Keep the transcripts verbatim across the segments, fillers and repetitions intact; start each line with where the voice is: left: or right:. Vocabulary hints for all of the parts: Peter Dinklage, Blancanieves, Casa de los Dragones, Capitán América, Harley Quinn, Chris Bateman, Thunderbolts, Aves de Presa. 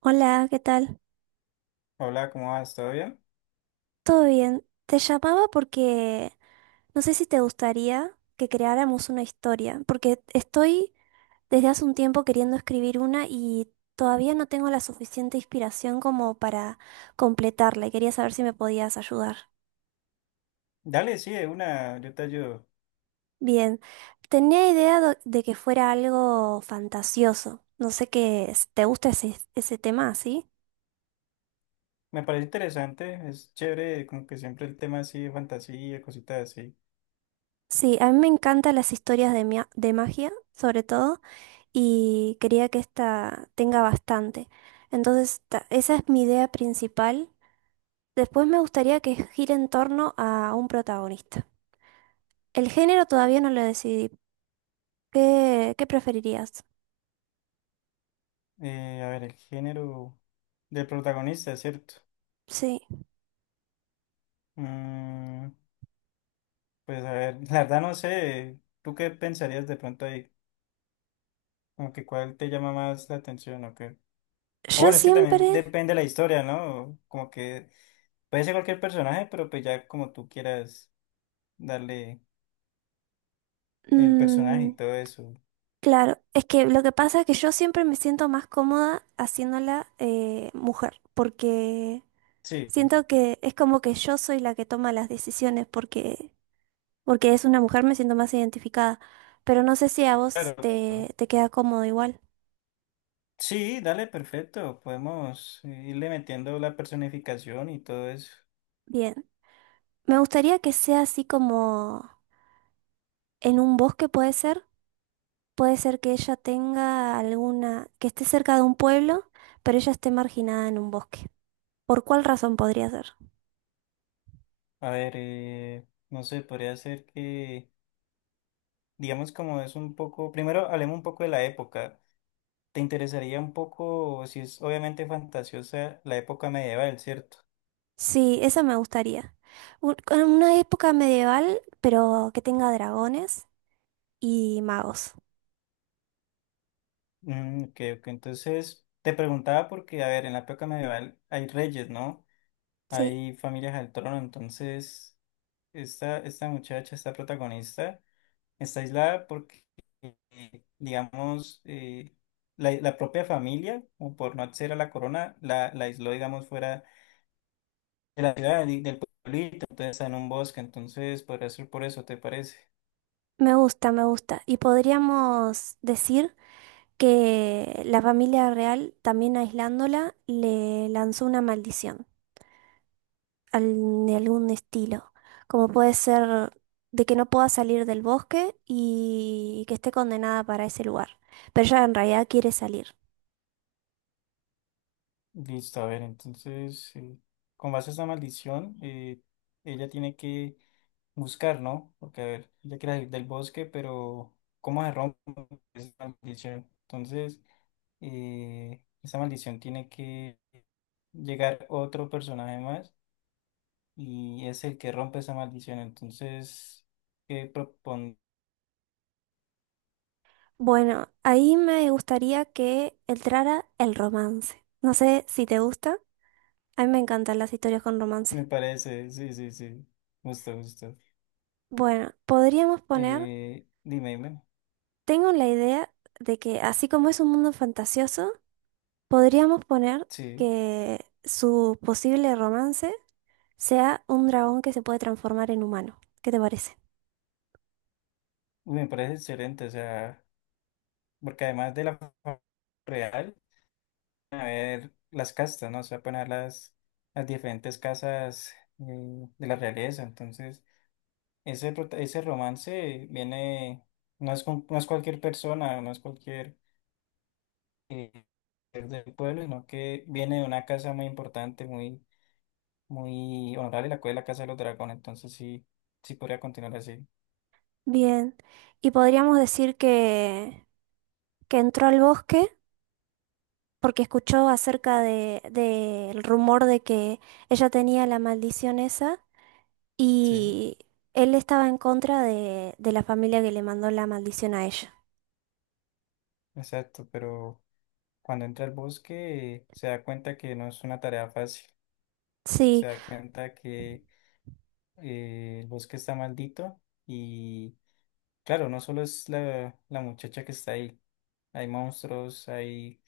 right: Hola, ¿qué tal?
left: Hola, ¿cómo vas? ¿Todo bien?
right: ¿Todo bien? Te llamaba porque no sé si te gustaría que creáramos una historia, porque estoy desde hace un tiempo queriendo escribir una y todavía no tengo la suficiente inspiración como para completarla y quería saber si me podías ayudar.
left: Dale, sí, de una, yo te ayudo.
right: Bien, tenía idea do- de que fuera algo fantasioso. No sé qué es- te gusta ese, ese tema, ¿sí?
left: Me parece interesante, es chévere, como que siempre el tema así de fantasía, cositas así.
right: Sí, a mí me encantan las historias de, mia- de magia, sobre todo. Y quería que esta tenga bastante. Entonces, ta- esa es mi idea principal. Después me gustaría que gire en torno a un protagonista. El género todavía no lo decidí. ¿Qué, qué preferirías?
left: Eh, a ver, el género del protagonista, ¿cierto?
right: Sí.
left: Mm, pues a ver, la verdad no sé, ¿tú qué pensarías de pronto ahí? Como que cuál te llama más la atención o qué. O
right: Yo
left: bueno, es que también
right: siempre...
left: depende de la historia, ¿no? Como que puede ser cualquier personaje, pero pues ya como tú quieras darle el personaje
right: Mm,
left: y todo eso.
right: claro, es que lo que pasa es que yo siempre me siento más cómoda haciéndola eh, mujer, porque
left: Sí.
right: siento que es como que yo soy la que toma las decisiones, porque porque es una mujer, me siento más identificada, pero no sé si a vos
left: Claro, claro.
right: te, te queda cómodo igual.
left: Sí, dale, perfecto. Podemos eh, irle metiendo la personificación y todo eso.
right: Bien, me gustaría que sea así como en un bosque puede ser, puede ser que ella tenga alguna, que esté cerca de un pueblo, pero ella esté marginada en un bosque. ¿Por cuál razón podría ser?
left: A ver, eh, no sé, podría ser que, digamos, como es un poco, primero hablemos un poco de la época. ¿Te interesaría un poco, si es obviamente fantasiosa, la época medieval, ¿cierto?
right: Sí, esa me gustaría. Un- con una época medieval, pero que tenga dragones y magos.
left: Mm, ok, ok. Entonces, te preguntaba porque, a ver, en la época medieval hay reyes, ¿no?
right: Sí,
left: Hay familias al trono, entonces, esta, esta muchacha, esta protagonista está aislada porque, eh, digamos, eh, la, la propia familia, o por no acceder a la corona, la, la aisló, digamos, fuera de la ciudad y del pueblito, entonces está en un bosque, entonces podría ser por eso, ¿te parece?
right: me gusta, me gusta. Y podríamos decir que la familia real, también aislándola, le lanzó una maldición al- de algún estilo, como puede ser de que no pueda salir del bosque y que esté condenada para ese lugar. Pero ella en realidad quiere salir.
left: Listo, a ver, entonces, eh, con base a esa maldición, eh, ella tiene que buscar, ¿no? Porque, a ver, ella quiere salir del bosque, pero ¿cómo se rompe esa maldición? Entonces eh, esa maldición tiene que llegar otro personaje más y es el que rompe esa maldición. Entonces, ¿qué propon?
right: Bueno, ahí me gustaría que entrara el romance. No sé si te gusta. A mí me encantan las historias con
left: Me
right: romance.
left: parece, sí, sí, sí, justo, justo.
right: Bueno, podríamos poner,
left: Eh, dime, dime,
right: tengo la idea de que así como es un mundo fantasioso, podríamos poner
left: sí.
right: que su posible romance sea un dragón que se puede transformar en humano. ¿Qué te parece?
left: Uy, me parece excelente, o sea, porque además de la fa- real, a ver las castas, ¿no? O sea, poner las, las diferentes casas, eh, de la realeza, entonces ese, prota- ese romance viene, no es, con- no es cualquier persona, no es cualquier eh, ser del pueblo, sino que viene de una casa muy importante, muy, muy honorable, la cual es la Casa de los Dragones. Entonces sí, sí podría continuar así.
right: Bien. Y podríamos decir que, que entró al bosque porque escuchó acerca de, del rumor de que ella tenía la maldición esa
left: Sí,
right: y él estaba en contra de, de la familia que le mandó la maldición a ella.
left: exacto, pero cuando entra al bosque se da cuenta que no es una tarea fácil,
right: Sí,
left: se da cuenta que eh, el bosque está maldito y claro, no solo es la, la muchacha que está ahí, hay monstruos, hay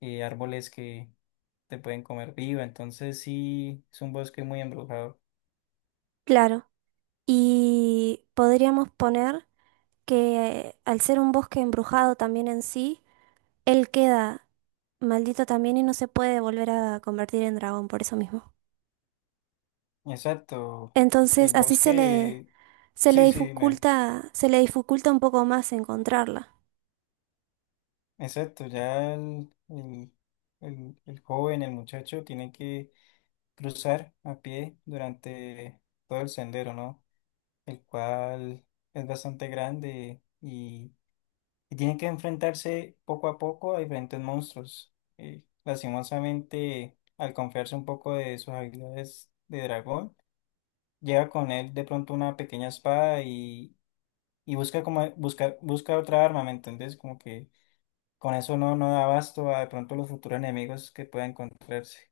left: y árboles que te pueden comer viva. Entonces sí, es un bosque muy embrujado.
right: claro. Y podríamos poner que al ser un bosque embrujado también en sí, él queda maldito también y no se puede volver a convertir en dragón por eso mismo.
left: Exacto. El
right: Entonces, así se le,
left: bosque,
right: se le
left: sí, sí, dime.
right: dificulta, se le dificulta un poco más encontrarla.
left: Exacto. Ya el, el, el, el joven, el muchacho, tiene que cruzar a pie durante todo el sendero, ¿no? El cual es bastante grande y, y tiene que enfrentarse poco a poco a diferentes monstruos. Eh, lastimosamente, al confiarse un poco de sus habilidades de dragón, lleva con él de pronto una pequeña espada y, y busca como busca, busca otra arma, ¿me entendés? Como que con eso no, no da abasto a de pronto los futuros enemigos que pueda encontrarse.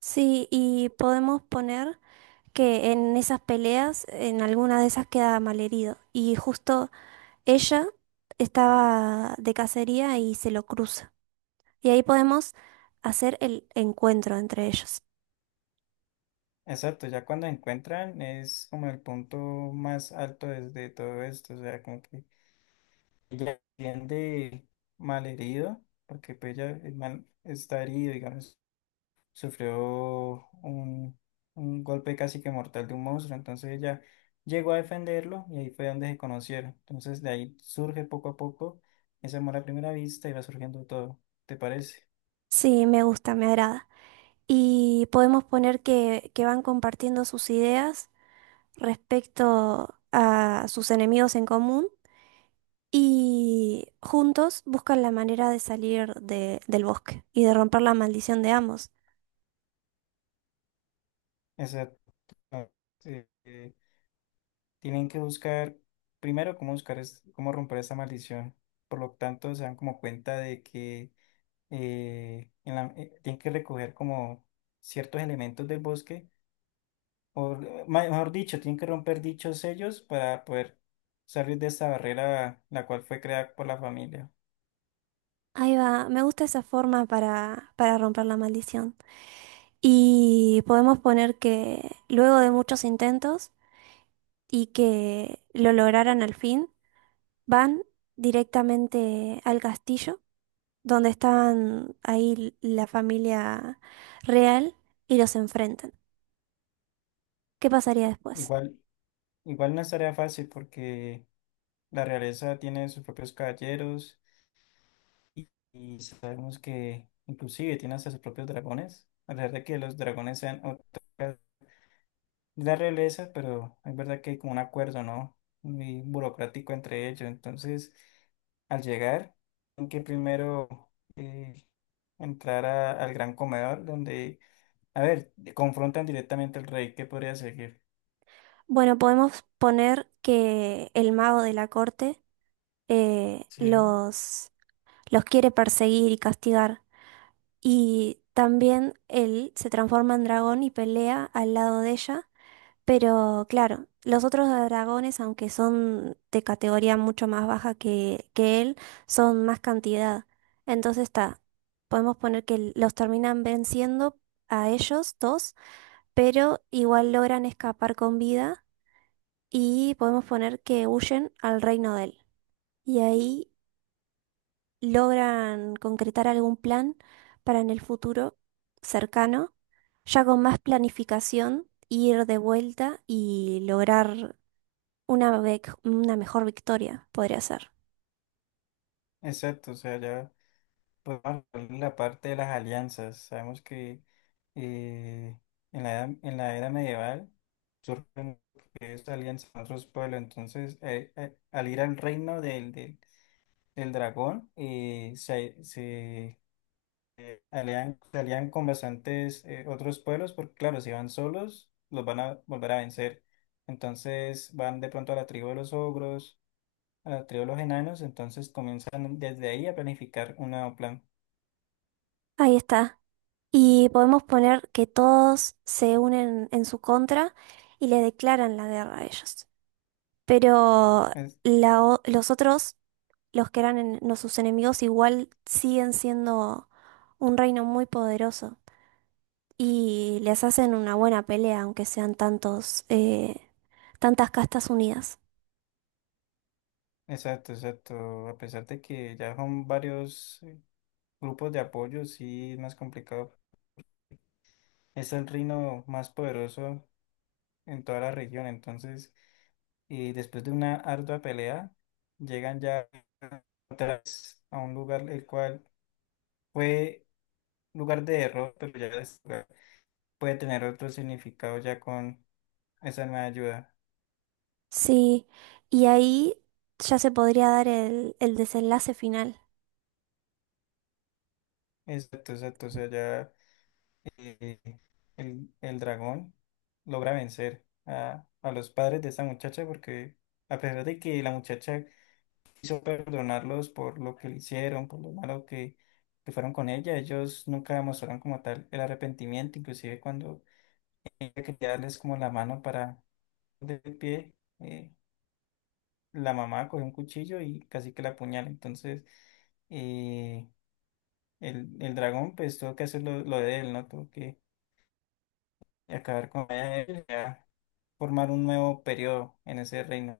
right: Sí, y podemos poner que en esas peleas, en alguna de esas queda malherido. Y justo ella estaba de cacería y se lo cruza. Y ahí podemos hacer el encuentro entre ellos.
left: Exacto, ya cuando encuentran es como el punto más alto desde todo esto, o sea, como que ella entiende malherido, porque pues ya el man está herido, digamos. Sufrió un, un golpe casi que mortal de un monstruo, entonces ella llegó a defenderlo y ahí fue donde se conocieron. Entonces de ahí surge poco a poco ese amor a primera vista y va surgiendo todo, ¿te parece?
right: Sí, me gusta, me agrada. Y podemos poner que, que van compartiendo sus ideas respecto a sus enemigos en común y juntos buscan la manera de salir de- del bosque y de romper la maldición de ambos.
left: Exacto. Eh, eh, Tienen que buscar, primero, cómo buscar, es- cómo romper esta maldición. Por lo tanto, se dan como cuenta de que eh, en la- eh, tienen que recoger como ciertos elementos del bosque o eh, ma- mejor dicho, tienen que romper dichos sellos para poder salir de esta barrera la cual fue creada por la familia.
right: Ahí va, me gusta esa forma para, para romper la maldición. Y podemos poner que luego de muchos intentos y que lo lograran al fin, van directamente al castillo donde estaban ahí la familia real y los enfrentan. ¿Qué pasaría después?
left: Igual, igual no es tarea fácil porque la realeza tiene sus propios caballeros y, y sabemos que inclusive tiene hasta sus propios dragones, a pesar de que los dragones sean otras la realeza, pero es verdad que hay como un acuerdo, ¿no? Muy burocrático entre ellos. Entonces, al llegar, tienen que primero eh, entrar a- al gran comedor, donde, a ver, confrontan directamente al rey, ¿qué podría seguir?
right: Bueno, podemos poner que el mago de la corte eh,
left: Sí,
right: los, los quiere perseguir y castigar. Y también él se transforma en dragón y pelea al lado de ella. Pero claro, los otros dragones, aunque son de categoría mucho más baja que, que él, son más cantidad. Entonces está, podemos poner que los terminan venciendo a ellos dos, pero igual logran escapar con vida y podemos poner que huyen al reino de él. Y ahí logran concretar algún plan para en el futuro cercano, ya con más planificación, ir de vuelta y lograr una, vec- una mejor victoria, podría ser.
left: exacto, o sea, ya podemos hablar de la parte de las alianzas. Sabemos que eh, en la edad- en la era medieval surgen esta alianza con otros pueblos, entonces, eh, eh, al ir al reino del, del el dragón y se, se alían, se alían con bastantes eh, otros pueblos, porque claro, si van solos, los van a volver a vencer. Entonces van de pronto a la tribu de los ogros, a la tribu de los enanos, entonces comienzan desde ahí a planificar un nuevo plan.
right: Ahí está. Y podemos poner que todos se unen en su contra y le declaran la guerra a ellos. Pero
left: Es-
right: la o- los otros, los que eran en- no sus enemigos, igual siguen siendo un reino muy poderoso. Y les hacen una buena pelea, aunque sean tantos, eh, tantas castas unidas.
left: exacto, exacto. A pesar de que ya son varios eh, grupos de apoyo, sí es más complicado. Es el reino más poderoso en toda la región, entonces y después de una ardua pelea, llegan ya otra vez a un lugar el cual fue lugar de error, pero ya es- puede tener otro significado ya con esa nueva ayuda.
right: Sí, y ahí ya se podría dar el, el desenlace final.
left: Exacto, exacto, o sea, ya eh, el, el dragón logra vencer a, a los padres de esa muchacha porque a pesar de que la muchacha quiso perdonarlos por lo que le hicieron, por lo malo que que fueron con ella, ellos nunca mostraron como tal el arrepentimiento, inclusive cuando quería darles como la mano para del pie, eh, la mamá cogió un cuchillo y casi que la apuñala. Entonces, eh, el, el dragón pues tuvo que hacer lo, lo de él, ¿no? Tuvo que acabar con él, ya formar un nuevo periodo en ese reino.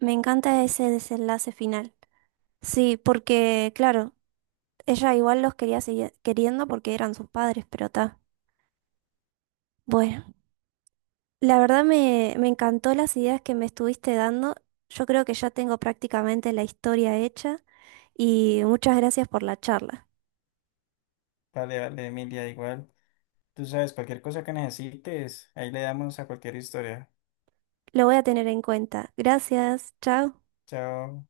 right: Me encanta ese desenlace final. Sí, porque, claro, ella igual los quería seguir queriendo porque eran sus padres, pero está. Bueno, la verdad me, me encantó las ideas que me estuviste dando. Yo creo que ya tengo prácticamente la historia hecha y muchas gracias por la charla.
left: Vale, vale, Emilia, igual. Tú sabes, cualquier cosa que necesites, ahí le damos a cualquier historia.
right: Lo voy a tener en cuenta. Gracias. Chao.
left: Chao.